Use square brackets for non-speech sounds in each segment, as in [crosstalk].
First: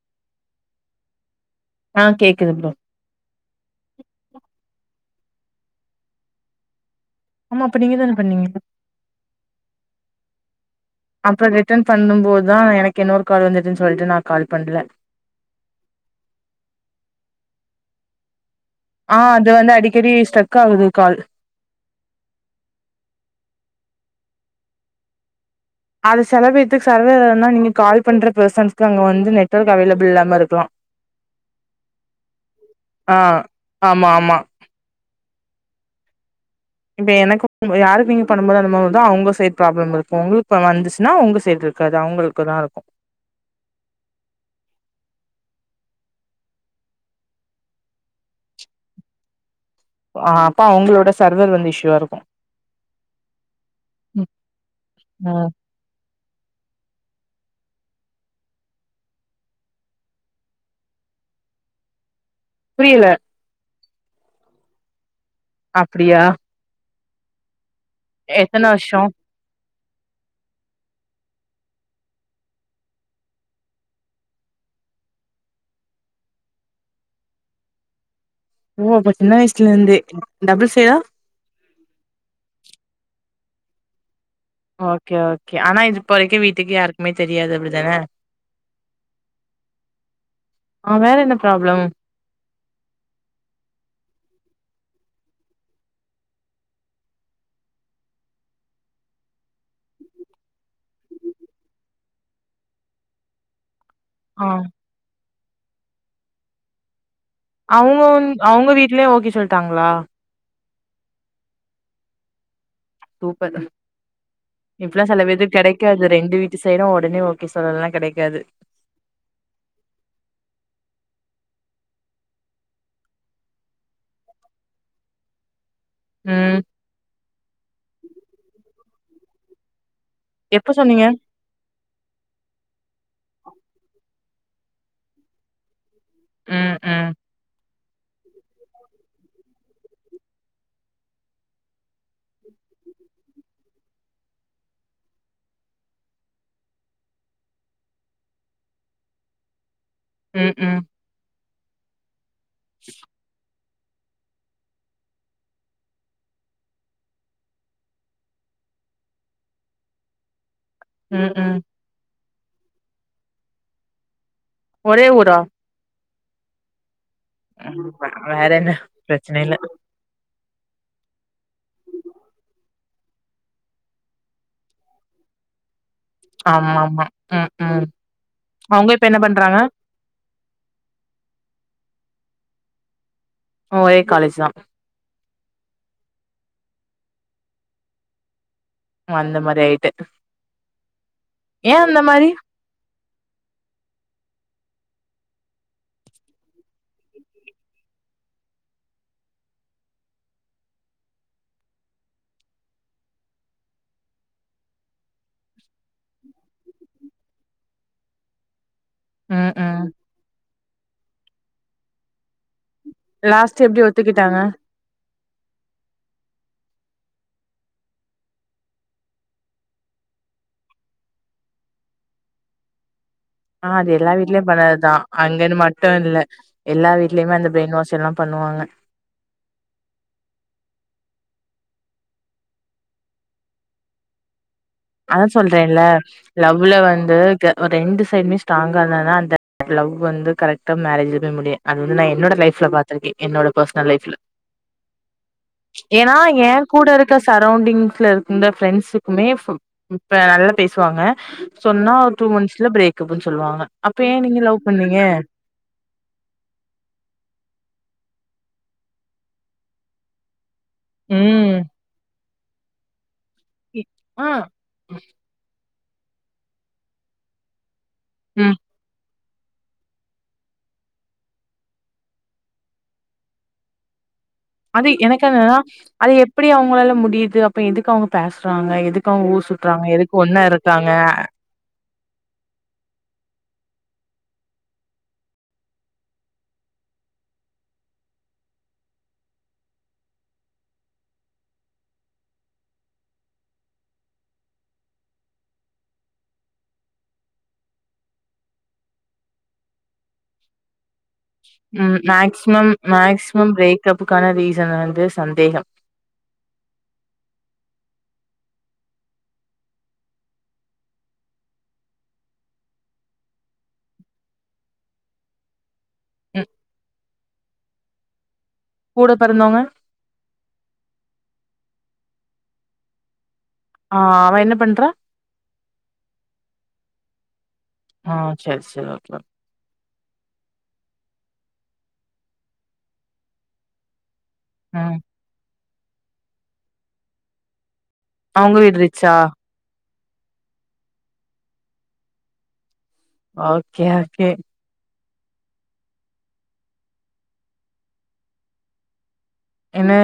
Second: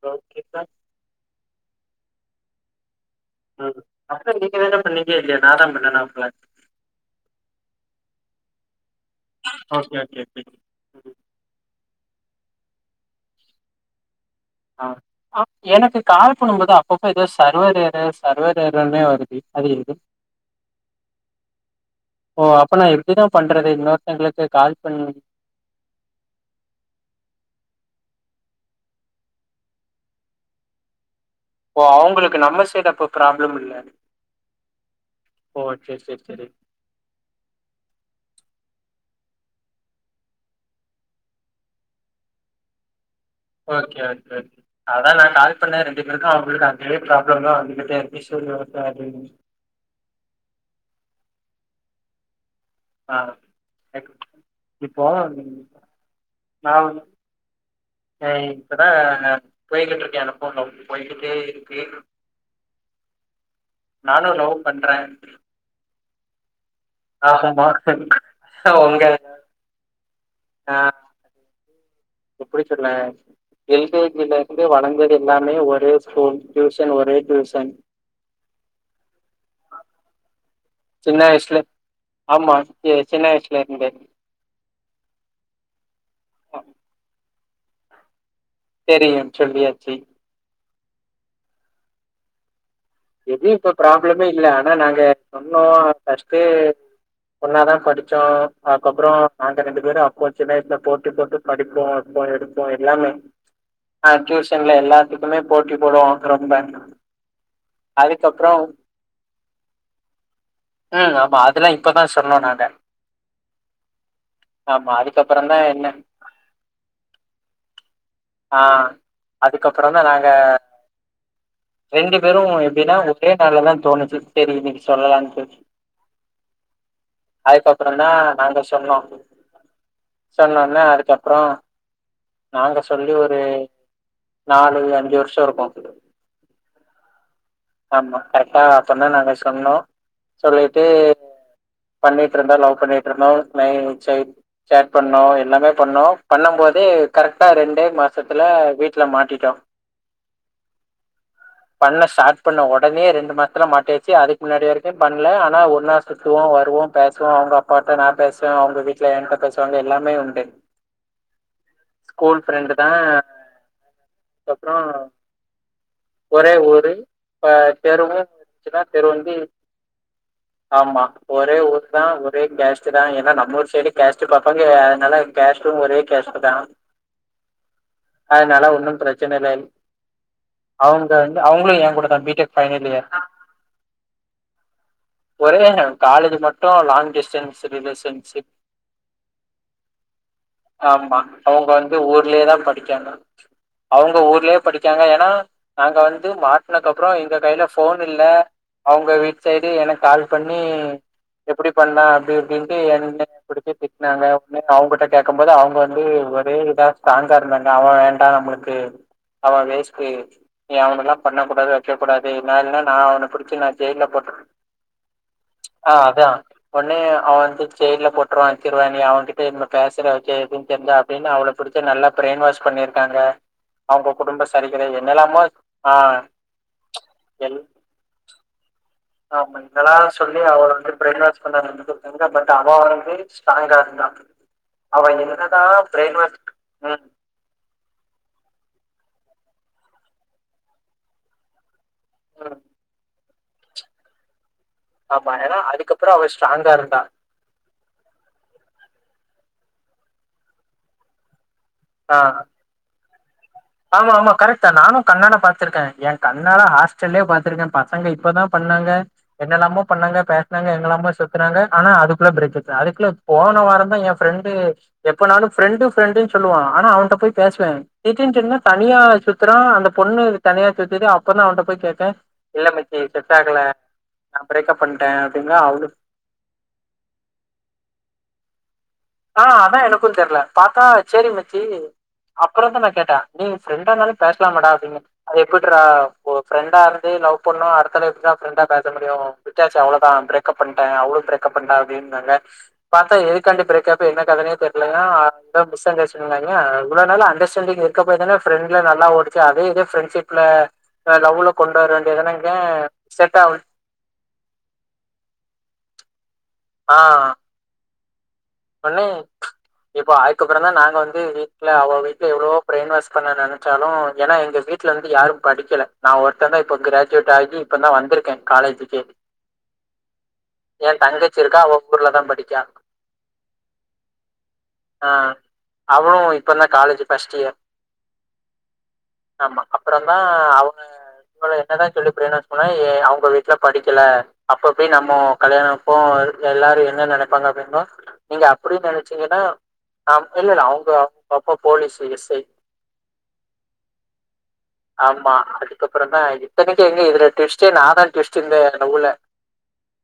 Hello கேக்குதா ஆ கேக்குது ப்ரோ அ அப்ல நீங்கதானே பண்ணீங்க இல்லயா நான்தா பண்ணனா அப்ல ஆமா அப்ப நீங்கதான பண்ணீங்க ஓகே ஓகே ஓகே ம் அப்றோ ரிட்டர்ன் பண்ணும்போதா எனக்கு இன்னொரு கால் வந்துட்டுன்னு சொல்ட்டு நா கால் பண்ல அ எனக்கு கால் பண்ணும்போது அப்பப்ப எதோ சர்வர் எரர்ஸ் சர்வர் ஏறர்னுனே ஆ வருது அது வந்து எது அடிக்கடி ஸ்ட்ரக் ஆகுது கால் ஓ அப்ப நா எப்டிதா பண்றது இன்னொருத்தங்களுக்கு கால் பண்ணி அது செலபேத்துக்கு சர்வர் எரர் நா நீங்க கால் பண்ற பெர்சன்ஸ்க்கு அங்க வந்து நெட்வொர்க் அவேலபிள் இல்லாம இருக்கலா ஓ அவுங்களுக்கு நம்ம சைட் அப்போ ஆ ப்ராப்ளம் இல்ல ஆமா ஆமா ஓ செரி செரி செரி இப்ப எனக்கு உங்க யாருக்கு நீங்க பண்ணும் போது அந்த மாரி வருதோ அவ்ங்க சைட் ப்ராப்ளம் இருக்கு உங்களுக்கு இப்ப வந்துச்சுனா ஒங்க சைட் இருக்காது அவுங்களுக் க்கு தா இருக்கு ஓகே ஓகே ஓகே அதா நா கால் பண்ணே ரெண்டு பேருக்கு அவுங்களுக்கு அதே ப்ராப்ளம் தா வந்துகிட்டே இருக்கு சோ நோ ப்ராப்ளம் ஆ அப்ப அவ்ங்களோட சர்வர் வந்து இஷ்யூவா இருக்கு ஆ இப்போ ம் நா வந்து அ இப்பதா போய்கிட்ருக்கே அந்த ஃபோன்லோ போய்கிட்டே இருக்கு புரியல நானு லவ் பண்றே அப்டியா ஆ ஹிம் மார்கெட் எத்தன ஹ வருஷோ ஒங்க ஆ எப்டி சொல்ல எல் கே ஜி ல இருந்து வளந்தது எல்லாமே ஒரே ஸ்கூல் டியூஷன் ஒரே டியூஷன் ஓ அப்ப சின்ன வயசுல இருந்தே டபுள் சைடா சின்ன வயசுலே ஆமா சி சின்ன வயசுல இருந்தே ஓகே ஓகே ஆனா இது இப்ப வரைக்கு வீட்டுக்கு யாருக்குமே தெரியாது அப்டிதானே தெரியு சொல்லியாச்சு ஆ வேற என்ன ப்ராப்ளம் எது இப்ப ப்ராப்ளமே இல்ல ஆனா நாங்க சொன்னோ ஃபஸ்ட்டு ஒன்னாதா படிச்சோ அதுக்கப்றோ நாங்க ரெண்டு பேரு அப்போ சின்ன வயசுல போட்டி போட்டு படிப்போ வப்போ எடுப்போ எல்லாமே [inaudible] ஆ டியூசன்ல எல்லாத்துக்குமே போட்டி போடுவோ ரொம்ப அவ்ங்க வந் அதுக்கப்புறோ அவ்ங்க வீட்லயு ஓகே சொல்லிட்டாங்ளா ம் ஆமா அதெல்லா இப்பதா சொன்னோ நாங்க சூப்பர் ம் ஆமா இப்லா செல பேத்துக்கு அதுக்கப்புறந்தா என்ன கெடைக்காது ரெண்டு வீட்டு சைடு ஒடனே ஓகே சொல்றதுலா கெடைக்காது அதுக்கப்றந்தா நாங்க ரெண்டு பேரு எப்டினா ஒரே நாள்ல தா தோணுச்சு செரி இன்னைக்கு சொல்லலான்ட்டு ம் அதுக்கப்றந்தா நாங்க சொன்னோ எப்ப சொன்னோன சொன்னீங்க அதுக்கப்றோ நாங்க சொல்லி ஒரு நாலு அஞ்சு வர்ஷ இருக்கு ம் ம் ஆமா கரெக்டா அப்பறந்தா நாங்க சொன்னோ சொல்லிட்டு பண்ணிட்ருந்தோ லவ் பண்ணிட்ருந்தோ நா எ சைட் சாட் பண்ணோ எல்லாமே பண்ணோ பண்ணம் போதே கரெக்டா ரெண்டே மாசத்துல வீட்ல மாட்டிட்டோ ம் ம் பண்ண ஸ்டார்ட் பண்ண ஒடனே ரெண்டு மா சத்துல மாட்டியாச்சு அதுக்கு முன்னாடி வரைக்கு பண்ல ஆனா ஒன்னா சுத்துவோ வருவோ பேசுவோ அவ்ங்க அப் ப்பாட்ட நா பேசுவே அவ்ங்க வீட்ல என்ட்ட பேசுவாங்க எல்லாமே உண்டு ம் ம் ஸ்கூல் ஃப்ரெண்ட்டு தா [inaudible] கப்றோ ஒரே ஊரா ஒரே ஊரு ஆமா தெருவு வேற என்ன இருந்துச்சுன்னா தெரு வந்து பிரச்சன இல்ல ஆமா ஒரே ஊர் தா ஒரே கேஸ்ட்டு தா ஏன்னா நம்ம ஊர் சைட் கேஸ்ட் பாப்பாங்க அதனால கேஸ்ட்டு ஒரே கேஸ்ட்டுதா ஆமா ஆமா ம் ம் அதனால அவுங்க ஒன்னு இப்ப என்ன பிரச்சன இல்ல பண்றாங்க அவங்க வந்து அவங்களு ஏ கூட தா பி டெக் பைனல் இயர் ஒரே காலேஜ் தா ஒரே காலேஜ் மட்டு லாங் டிஸ்டன்ஸ் ரிலேஷன்ஷிப் அந்த மாரி ஆயிட்டு ஆமா அவங்க ஏ வந்து அந்த மாரி ஊர்லயே தா படிக்காங்க அவங்க ஊர்லயே படிக்காங்க ஏன்னா நாங்க வந்து மா ட்னக்கப்பறோ எங்க கைல ஃபோன் இல்ல அவங்க வீட் சைடு எனக்கு கால் பண்ணி எப்டி பண்ண அப்டி இப்டின்ட்டு என்ன புடிச்சி திட்னாங்க ஒடனே அவங்கட்ட கேட்கும் போது அவங்க வந்து ஒரே இதா ஸ்ட்ராங்கா இருந்தாங்க அவே வேண்டா நம்மளுக் கு ம் அவே ம் வேஸ்ட் நீ அவனல்லா பண்ணக்கூடாது அப் செய்ய கூடாது நா இல்லனா நா அவன புடிச்சி லாஸ்ட் நா எப்டி ஜெயில்ல போட்டு ஒத்துக்கிட்டாங்க [inaudible] ஆ அதா ஒன்னே அவ வந்து ஜெயில்ல போட்டுருவா அடிச்சிருவே நீ அவங்கிட்ட எதுமே பேசுற வக்கிற எதுவு தெரிஞ்சா அப்டின்னு அவள புடிச்சி நல்லா பிரைன் வாஷ் பண்ணிருக்காங்க ஆ அது எல்லா அவங்க வீட்லயு குடும்ப சரிகதை பண்றதுதா என்னெல்லாமோ அங்கன்னு மட் டு ஆ இல்ல எல்லா வீட்லயுமே அந்த எல் பிரைன் வாஷ் எல்லா பண்ணுவாங்க ஆமா இதெல்லா சொல்லி அவள வந்து பிரைன் வாஷ் பண்ணாங்கன்னு குடுத்தாங்க பட் அவா வந்து ஸ்ட்ராங்கா இருந்தா அவ அதா என்னதா சொல்றேன்ல பிரெயின் வாஷ் லவ்வுல ம் வந்து ஒரு ரெண்டு சைடுமே ஸ்ட்ராங்கா இருந்தாதா அந்த லவ் வந்து கரெக்டா மேரேஜ்ல போய் முடியு அது வந்து நா என்னோட ம் லைஃப்ல பாத்துருக்கே என்னோட பர்சனல் லைஃப்ல ஆமா ஏன்னா அதுக்கப்பறோ அவ ஸ்ட்ராங்கா இருந்தா சரவுண்டிங்ஸ்ல இருந்த ஃப்ரெண்ட்ஸுக்குமே இப்ப நல்லா பேசுவாங்க சொன்னா ஒரு ஆ டூ மந்த்ஸ்ல பிரேக் அப்புன்னு சொல்வாங்க ஆமா ஆமா கரெக்ட்தா நானு கண்ணால பாத்துருக்கே ஏ கண்ணால ஹாஸ்டல்லயே பா்த்துருக்கே பசங்க இப்பதா பண்ணாங்க என்னெல்லாமோ பண்ணாங்க பேசனாங்க எங்கெல்லாமோ சும்மா ம் சுத்துனாங்க ஆனா அதுக்குள்ள பிரேக் அப்தா அதுக்குள்ள போன இ வாரந்தா ஏ ஆ ஃப்ரெண்டு எப்பனாலு ஃப்ரெண்டு் ஃப்ரெண்டுன்னு சொல்லுவா ஆனா அவன்ட்ட போய் பேசுவே எதுக்குன் ம் சொன்னா தனியா சுத்துறா அந்த பொண்ணு தனியா சுத்துது அப்பதா அவன்ட்ட போய் கேட்டே இல்ல மச்சி செட் ஆகல நான் பிரேக்கப் அது பண்ணிட்டேன் எனக்கு என்னன்னா அப்படின்னா அவளு அது எப்டி அவங்களால முடியுது அப்ப எதுக்கு அவங்க பேசுறாங்க எதுக் ஆ அதா எனக்கு தெர்ல பாத்தா சேரி மச்சி அப்பறந்தா நா கேட்டே நீ ஃப்ரெண்டானாலு பேசலாமேடா அப்டின்னு அது எப்டிர்றா ஒரு ஃப்ரெண்டா இருந்து லவ் பண்ணோ அடுத்தால எப்டிர்றா ஃப்ரெண்டா பேச முடியு விட்டாச்சி அவ்வளதா பிரேப் பண்ணிட்டே அவளு பிரேக்கப் பண்ணிட்டா அப்டினாங்க பாத்தா எதுக்காண்டி பிரேக்ப் அப் என்ன காதனே தெரியலங்க அண்டர் மிஸ் அண்டர்ஸ்டாண்டிங்னாங்க இவ்ளோ நாளா அண்டர்ஸ்டாண்டிங் இருக்க போய் தான ஃப்ரெண்ட்ல நல்லா ஓடு ச்சி அதே இத பிரெண்ட்ஷிப்ல ஆ லவ்ல கொண்டு வர வேண்டியதான ஏ செட் ஆவல பிரேக் அப்புக்கான ரீசன் வந்து சந்தேகம் ஆ ஒன்னே இப்போ அதுக்கப்றந்தா நாங்க வந்து வீட்ல அவ வீட்டு எவ்ளோ பிரைன் வாஷ் பண்ண நெனச்சாலு எனா எங்க வீட் ட்லந்து யாரும் படிக்கல நா ம் ஒருத்தந்தா இப்போ கிராஜுவேட்டு ஆயிட்டு இப்பந்தா வந்திருக்கே காலேஜுக்கே கூட பிறந்தவங்க ஏந் தங்கச்சி இருக்கா அவ ஊர்லதா படிக்கா ஆ அவ என்ன பண்றா ஆ அவோ இப்பந்தா காலேஜ் ஃபர்ஸ்ட் இயர் ஆ செரி செரி ஓகே பேம் ஆமா அப்பறந்தா அவுங்க உங்கள என்னதாந் சொல்லி பிரைன் வாஷ் சொனை அவுங்க வீட்ல படிக்கல அப்பப்பய் ம் நம்மோ கல்யாணம்ப்போ இதுக் எல்லாரு என்ன நெனைப்பாங்க அப்டின்னு நீங்க அவங்க அப்டி வீடு ரிச்சா நெனச்சீங்கன்னா அம் இல்ல இல்ல அவுங்க அப்பப்ப police S I okay okay ஆமா அதுக்கப்பறந்தா இத்தனைக்கு எங்க இதுல ட்விஸ்ட்டே நாதா ட்விஸ்ட்டு இந்த ஊல என்னே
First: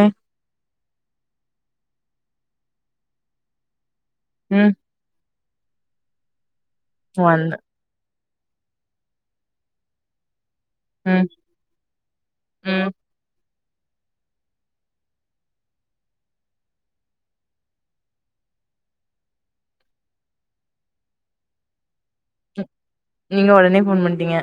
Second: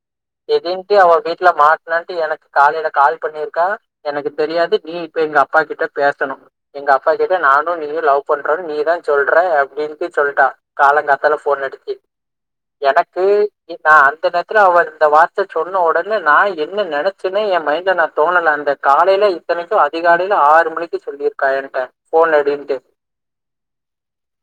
திடீன்ட்டு அவ வீட்ல மாட்லன்ட்டு எனக்கு காலைல கால் பண்ணிருக்கா எனக்கு ம் தெரியாது நீட் இப்ப எங்கப்பா கிட்ட பேசணு எங்க அப்பா கிட்ட வந்த நானு நீயும் லவ் பண்றன் நீதாஞ் சொல்ற அப்டின்ட்டு சொல்ட்டா ம் காலங்காத்தால ஃபோனடுச்சி ம் எனக் குய் இ நா அந்த நேரத்துல அவ இந்த வார்த்த சொன்ன ஒடனே நா என்ன நெனச்சன்னே எம் மைன் இல்ல நாத் தோணல அந்தக் காலைல இத்தனைக்கு அதிகாலைல ஆறு மணிக்கு சொல்லிருக்கா ஏன்ட்ட ம். போனடின்ட்டு நீங்க ஒடனே ஃபோன் பண்ட்டீங்க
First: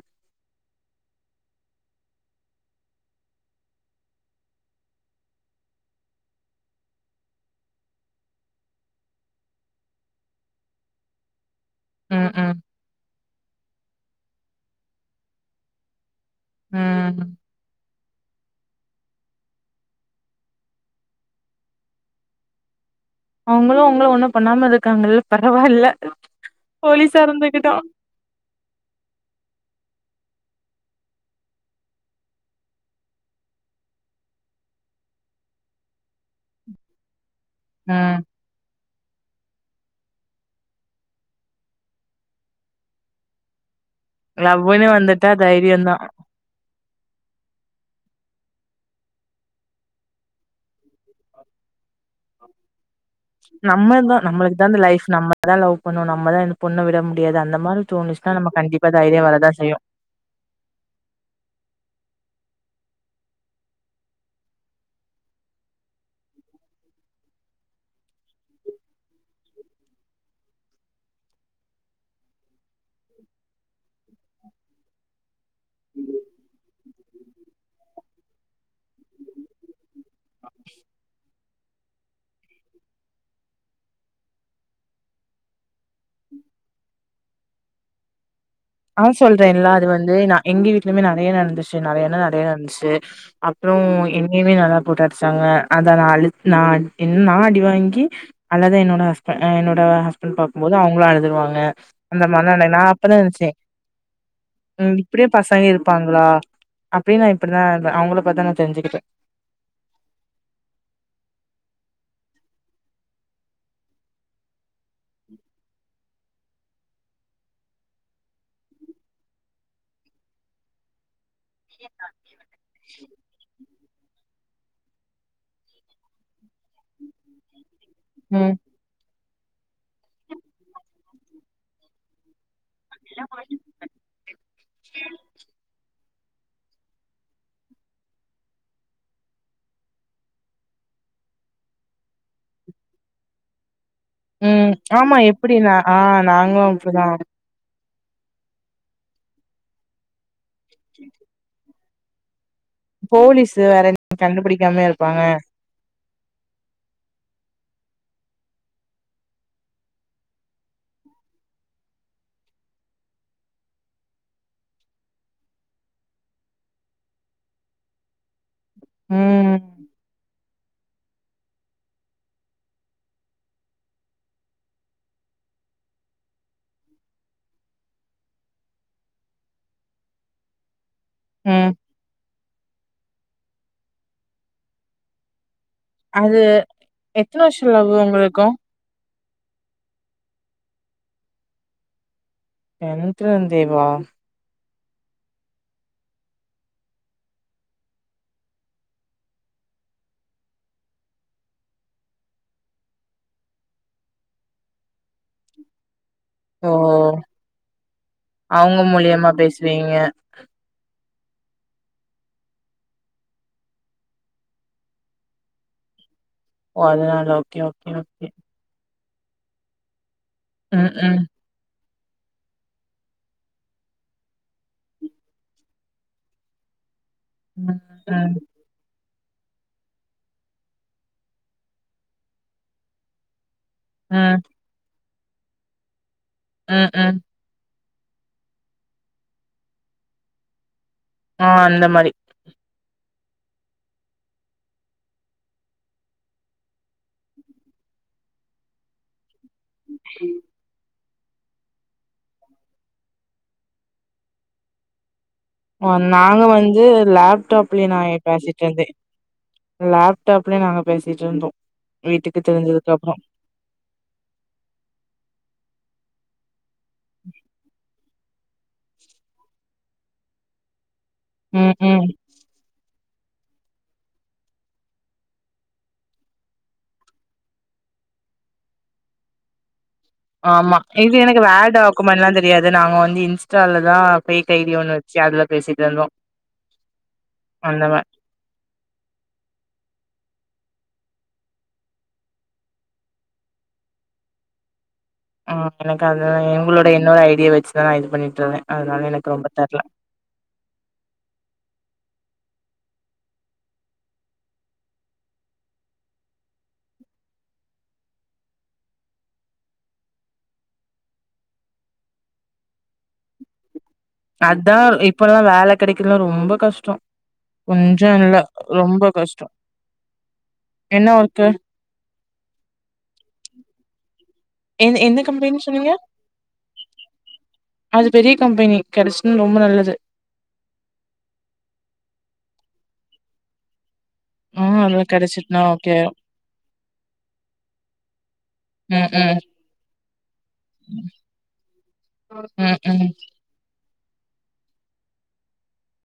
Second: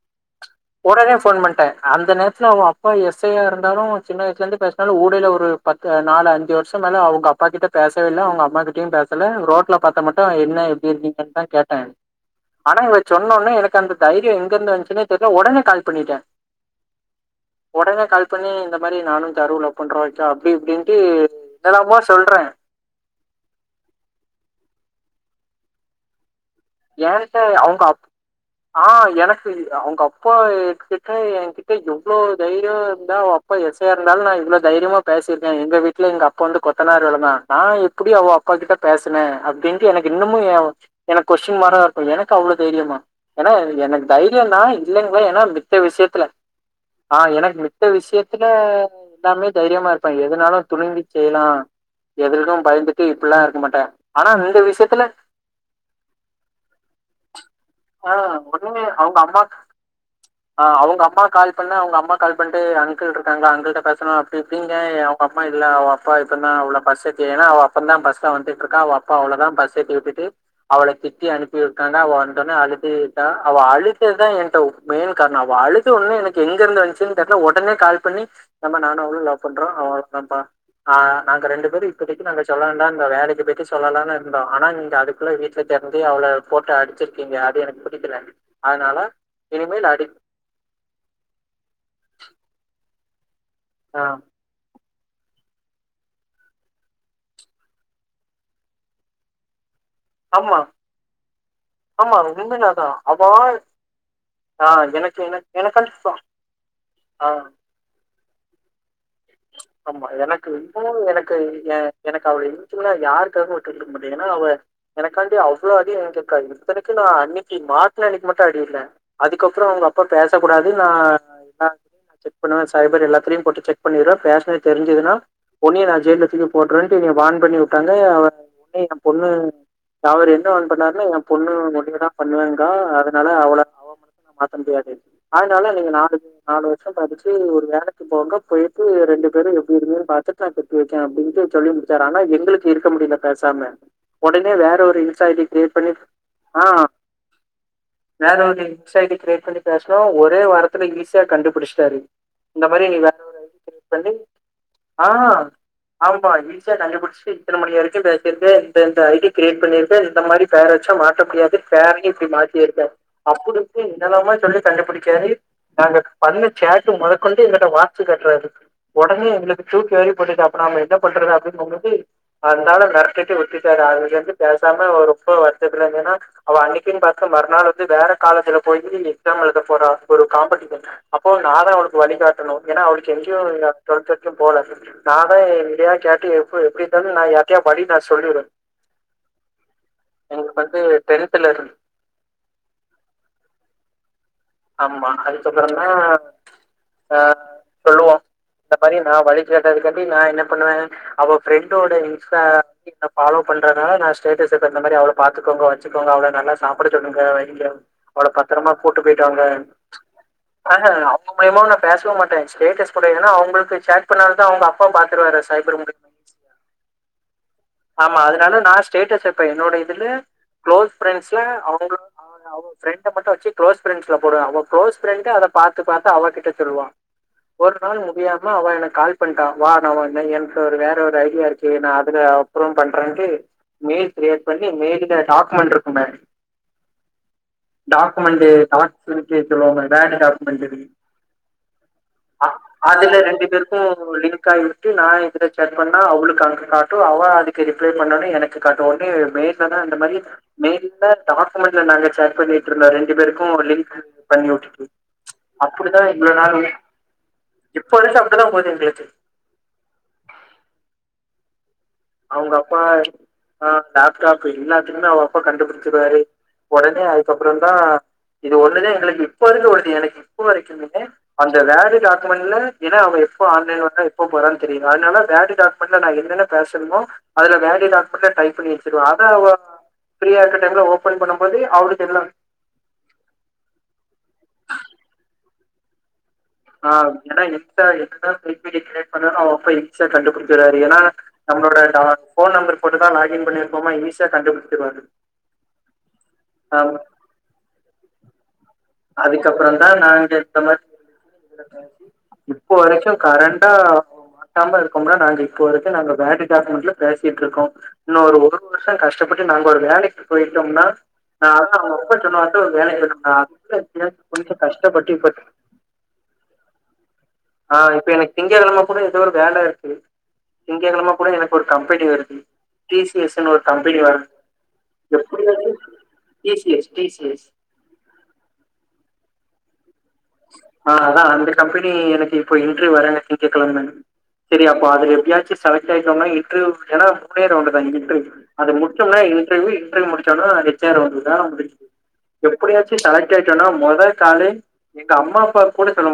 ஒடனே ஃபோன் பண்ட்டே அந்த நேரத்துல அவ அப்பா எஸ் ஐயா இருந்தாலு சின்ன வயசுலந்து பேச்னாலு ஊடைல ஒரு பத்து நாலு அஞ்சு வருஷம் மேல அவுங்க அப்பா கிட்ட பேசவே இல்ல அவுங் இப்ப அம்மா கிட்டியும் பேசல ரோட்ல பாத்த மட்டு என்ன எப்டி இருந்தீங்கன்தா கேட்டே ம் ம் ஆனா இவ சொன்னோனே எனக்கு அந்த தைரியோ எங்க வன்ச்சுனே தெரில ஒடனே கால் பண்ணிட்டே ம் ஒடனே கால் பண்ணி இந்த மாரி நானுந் தருவு லவ் பண்றோ வைக்கா அப்டி இப்டின்ட்டு என்னலாமோ சொல்றே அவுங்களு ஒங்கள ஒன்னும் பண்ணாம இருக்காங்கல்ல பரவால்ல போலீஸா ஏன்ட்ட இருந்துகிட்டோ அவுங்க அப் ஆ எனக்கு அவுங்க அப்பா கிட்ட எங்கிட்ட எவ்ளோ தைரியோ இருந்தா அவப் அப்பா எஸ் ஐயா இருந்தாலு நா இவ்வளோ தைரியமா பேசிருக்கே எங்க வீட்ல எங்கப்பா வந்து கொத்தனார் வேலதா நா எப்புடி ம் அவ அப்பா கிட்ட பேசனே அப்டின்ட்டு எனக்கு இன்னமு ஏ அவ கொஸ்டின் மாரா இருக்கு எனக்கு அவ்ளோ தைரியமா ஏனா எனக்கு தைரியந்தா லவ்வுன்னு இல்லங்கல வந்துட்டா ஏனா மித்த தைரியந்தா விஷ்யத்துல ஆ எனக்கு மித்த விஷ்யத்துல எல்லாமே தைரியமா இருப்பே எதனாலு துணுங்கி செய்லா எதுலியும் பயிந்துட் ட்டு இப்புல்லா இருக்க மாட்டே ஆனா இந்த விஷ்யத்துல அதா லவ் பண்ணு நம்மதா இந்த பொண்ண விடம் முடியாது அந்த மாரி ஆ தோணுச்னா நம்ம உடனே கண்டிப்பா அவங்க தைரியோ அம்மா வரதா செய்யு ஆ அவுங்க அம்மா கால் பண்ண அவுங்க அம்மா கால் பண்ட்டு அங்கிள் ருக்காங்லா அங்கிள்ட்ட பேசணு அப்டி இப்டிங்கே ஏ அம்மா இல்ல அவ அப்பா இப்பந்தா அவள பஸ் ஏத்தி ஏனா அவ அப்பந்தா பஸ்ல வந்துட்ருக்கா அவ அப்பா அவளதா பஸ் ஏத்தி விட்டுட்டு அவள திட்டி அனுப்பி இருக்காங்க அவ வந்தோனே அழுதுட்டா அவ அழுதததா என்ட்டவோ மெயின் கார்ணோ அவ அழுத ஒன்னே எனக்கு எங்க இருந்து வன்ச்சு சுன் தெர்ல ஒடனே கால் பண்ணி இந்த மே நானு அவ்ளு லவ் பண்றோ அவ இன்னோன்பா ஆ நாங்க ரெண்டு பேரு இப்பொதைக்கு நாங்க சொல்ல வேண்டாந்தோ வேலைக்குப் போய்ட்டு சொல்லலானு இருந்தோ ஆனா இங்க அதுக்குள்ள வீட்டுக் இப்டி தெறந்து அவள போட்டு அடிச்சிருக்கீங்க அது எனக்கு புடிக்கல ஆ சொல்றேன்ல்லா அது வந்து நா எங்க வீட்லயுமே நெறைய நடந்துச்சு நெறையானா நெறைய நடந்துச்சு அப்றோ ஆ எ ன்னையுமே நல்லா போட்டு அடிச்சாங்க அத நா அழு நா இன் நா அடி வாங்கி அல்லது என்னோட ஹஸ்பெண் அ என்னோட ஹஸ் பெண்ட் ஆமா பாக்கும்போது அவங்களு அழுதுருவாங்க ஆமா அந்த மாரில ந நா உண்மையாதா அப்பதா அவ நெனச்சே ஆ ம் எனக்கு இப்டியு எனக்கு பசங்க எனக்காண்டி இருப்பாங்களா அப்டின்னு நா ஆ இப்டித்தா அவுங்கள பாத்தா நா தெரிஞ்சுக்கிட்டே ஆமா எனக்கு இன்னு எனக்கு ஏ எனக்கு அவள இச்சுனா யாருக்காகவு விட்டு குடுக்கமாட்டே ஏனா அவ எனக்காண்டி அவ்ளோ அடி வாங்கியிருக்கா இத்தனைக்கு நா அன்னைக்கி மாட்ன அன்னைக்கி மட்டு அடி இல்ல அதுக்கப்றோ அவுங்க அப்பா பேச கூடாது நா நா செக் பண்ணுவே சைபர் எல்லாத்துலயு போட்டு செக் பண்ணிருவே பேசுனனு தெரிஞ்சதுன்னா ஒன்னைய நா ஜெயில தூக்கி போட்ருவேன்ட்டு என்னைய வான் பண்ணி வுட்டாங்க அவ ம் உன்னய நம் பொண்ணு அவரு என்ன வான் பண்ணாருனு எ பொண்ணு ஒன்னைய தா பண்ணுவாங்கா அதனால அவள அவ மனச நா மாத்த முடியாது அதனால நீங்க நாலு [inaudible] நாலு வர்ஷோ கழிச்சு ஒரு வேலைக்கு போங்க போயி ட்டு ரெண்டு பேரு எப்டி இருங்கனு பாத்துட்டு நா கட்டி வைக்க அப்டின்ட்டு சொல்லி முடிச்சாரு ஆனா எங்களுக்கு இருக்க முடியல பேசாம உடனே ம் வேற ஒரு ஆமா இன்ஸாஐடி எப்டினா கிரியேட் பண்ணி ஆ நாங்களு ஆ அப்டிதா வேற ஒரு இன்ஸாஐடி கிரியேட் பண்ணி பேசுனோ ஒரே வாரத்துல ஈஸியா கண்டுபுடிச்சுட்டாரு இந்த மாரி நீ வேறொரு ஐடி போலீஸு கிரேட் வேற பண்ணி கண்டுபிடிக்காமயா ஆ இருப்பாங்க ஆமா ஈஸியா கண்டுபுடிச்சுட்டு இத்தன மணி வரைக்கு பேசிருக்க இந்த இந்த ஐடி கிரியேட் பண்ணிருக்க இந்த மாரி பெயர் வச்சா மாத்த முடியாது பேரையு இப்டி மாத்தி இருக்க அப்டி இப்டி என்னல்லாமோ சொல்லி சண்டப்புடுச்சாரு நாங்க பண்ண சேட்டு முதக்கொண்டு எங்கட்ட வாச்சு காட்றாரு உடனே ம் எங்களுக்கு ப்ரூப் வேற போட்டுட்டோ அப்ப நாம என்ன பண்றது அப்டினு [unintelligible] அந்தால மிரட்டிட்டு விட்டுட்டாரு அதுலந்து பேசாம ஒரு ரொம்ப வருத்ததுல இருந்தேனா அவ அன்னைக்கினு பாத் க்கு மறுநாள் வந்து வேற காலேஜ்ல போய் எக்ஸாம் எழுத போற ஒரு காம்படிஷன் அப்போ ம் நாதா அவளு க்கு வழிகாட்டணு ஏனா அவளுக்கு எங்கயு டொல்த்து எக்ஸாம் போல நாதா விளையாட் காட்டி அது எப்ப எப்டி இருந்தாலு நா எத்தன யாருட்டையா வருஷ படினு லவ் நா சொல்லிருனு உங்களுக்கு எங்களுக்கு வந்து டென்த்துல இருந் டென்த்லருந்தேவா ஆமா அதுக்கப்றதா ஆ சொல்லுவோ இந்த மாரி நா வழிச்சு வந்ததுக் காண்டி நா என்ன பண்ணுவே அவ ஃப்ரெண்டோட இன்ஸ்டா டா ஃபாலோ பண்றனால நா ஸ்டேட்டஸ்ச தள்ன மாரி அவள பாத்துக்கோங்க வச்சுக்கோங்க அவள நல்லா ஓ சாப்ட சொல்லுங்க வைங்க அவள பத்திரமா அவங்க கூட்டு போயிட்டு மூலியமா வாங்க பேசுவீங்க ஆஹ அவுங்க மூலியமா நா பேச மாட்டே ஸ்டேட்டஸ் கூட ஏனா அவுங்களுக்கு சாட் பண்ணால தா அவுங்க அப் ப்பா பாத்துருவாரு சைபர் மூலியமா ஓ அதனால ஓகே ஓகே ஆமா ஓகே அதனால நா ஸ்டேட்டஸ் வப்பே என்னோட இதுல ம் க்ளோஸ் ம் ஃப்ரெண்ட்ஸ்ல அவுங்கள அவுங்க ஃப்ரெண்ட மட்டு வச்சு க்ளோஸ் ப்ரெண்ட்ஸ்ல போடுவே அவ குளோஸ்ஃரெண்ட்டு அத பாத்து பாத்து அவ கிட்ட சொல்லுவா ஒரு ம் நாள் ம் முடியாம அவ எனக்கு கால் பண்டா வா எனக்கு ஒரு வேற ஒரு ஐடியா இருக்கு நா அதுல அப்றோ பண்றேன்ட்டு மெயில் ம் கிரியேட் பண்ணி மெயில்ல டாக்குமெண்ட் இருக்குமே ம் ம் டாக்குமெண்டு டாட்ஸ் வச்சு எதுவோல வேடு டாக்குமெண்டரு ஆ அந்த மாரி [inaudible] அதுல ரெண்டு பேருக்கு லிங்க் ஆகிவிட்டு நா இதுல சாட் பண்ணா அவளுக்கு அங்க காட்டு அவ அது கு ரிப்ளே பண்ணாலு எனக்கு காட்டு ஒட்னே இவ மே [unintelligible] அந்த மாரி மே வீட்ல டாக்குமண்ட்டுல நாங்க சாட் பண்ணிட்டு இருந்தோ ரெண்டு பேரு [unintelligible] பெங்ளூர் ட்ரிப்பு நாங்க வந்து லேப்டாப்லயு இப்ப நா ஏ வரைக்கும் அப்டிதான் பேசிட்டு போது இருந்தே எங்களுக்கு. லேப்டாப்லயு நாங்க பேசிட்டு இருந்தோ வீட்டுக்கு அவ்ங்க அப்பா தெரிஞ்சதுக்கு அப்றோ ஆ லேப்டாப் எல்லாத்துலயுமே அவ அப்பா கண்டுபுடுச்சுடுவாரு ஒடனே அதுக்கப்பறந் தா இது ஒண்ணுதா எங்களுக்கு இப்ப வரைக்கு ஓடுது எனக்கு இப்ப வரைக்கிளுமு அந்த ம் வேடு ம் டா க்குமண்ட்ல ஏனா அவ எப்போ ஆன்லைன் வர்ரா எப்ப போறானு தெரிது அதுனால வேர்டு டாக்குமண்ட்ல நா என்னன்ன பேச னுமோ அதுல வேர்டு டாக்குமண்ட்ல டைப் பண்ணி வச்சிருவே அத அவ ஃப்ரீயா இருக்க ஆமா டைம்ல இது ஓபன் எனக்கு பண்ணும்போது வேர்டு அவளுக்கு எல்லாம் டாக்குமண்ட்ல அது தெரியாது நாங்க வந்து இன்ஸ்டாலதா ஃபேக் ஐ டி ஒன்னு வச்சு அதுல பேசிட்டு இருந்தோ ஆ ஏனா அந்த இன்ஸ்டா மா என்னதா ஃபேக் ஐ டி கிரியேட் பண்ணாலு அவ அப்பா ஈஸியா கண்டுபுடிச்சுற்றாரு ஏனா நம்மளோட டா ஃபோன் நம்பர் போட்டுதா லாக்இன் பண்ணி வப்பபா ஈஸியா கண்டுபுடுச்சுற்வாரு அ எனக்கு அது எங்களோட இன்னொரு ஐ டிய வச்சுதா நா இது பண்ணிட்ருந்தே அதுக்கப்பறந் தா நாங்க இந்த மாரி இப்ப வரைக்கு கரண்டா மாட்டாம இருக்கோம்னா நாங்க இப்போ வரைக்கு நாங்க வேர்டு டாக்குமண்ட்ல பேசிட்டு இருக்கோ இன்னோ ஒரு ஒரு வருஷோ கஷ்டப்பட்டு நாங்க ஒரு வேலைக்கு போய்ட்டோம்னா நா அதா அவுங்க அப்பா சொன்னவாட்டு ஒரு வேலைக்கு போய்டனா அதா இப்பல்லா வேல கெடைக்கறல்லா ரொம்ப கஷ்டோ ஆ இப்ப கொஞ்சோ எனக்கு இல்ல திங்க கெழம கூட ரொம்ப ஏதோ ஒரு கஷ்டோ வேல இருக்கு என்ன திங்ககெழம கூட ஒர்க்கு எனக்கு ஒரு கம்பனி வருது டி சி எஸ் னு ஒரு கம்பனி வரு எந் எந்த கம்பெனின்னு எப்டியாச்சு சொன்னீங்க T C S T C S அது பெரிய கம்பனி கெடச்சுஸ்னா ரொம்ப நல்லது ஆ அதா அந்த கம்பனி எனக்கு இப்போ இன்ட்ரிவ் வர திங்ககெழம எனக்கு ஆ சரி அப்ப அதுல எப்டியாச்சு கெடச்சிட்னா ஓகே செலக்ட்டாயிட்டோம்னா இன்டர்வியூ ஏன்னா ஒரே ரவுண்டு தா இன்ட்ர்யூ அது ம் முடுச்சோம்னா ம் இன்டர்வியூ இன்டர்வியூ முடுச்சோனா ஹெச் ஆர் வருது வேல முடுன்ச்சு ம் எப்டியாச்சு ம் செலக்ட் ஆயிட்டோம்னா மொத காலே எங்க அம்மா அப்பாக் கூட சொல்ல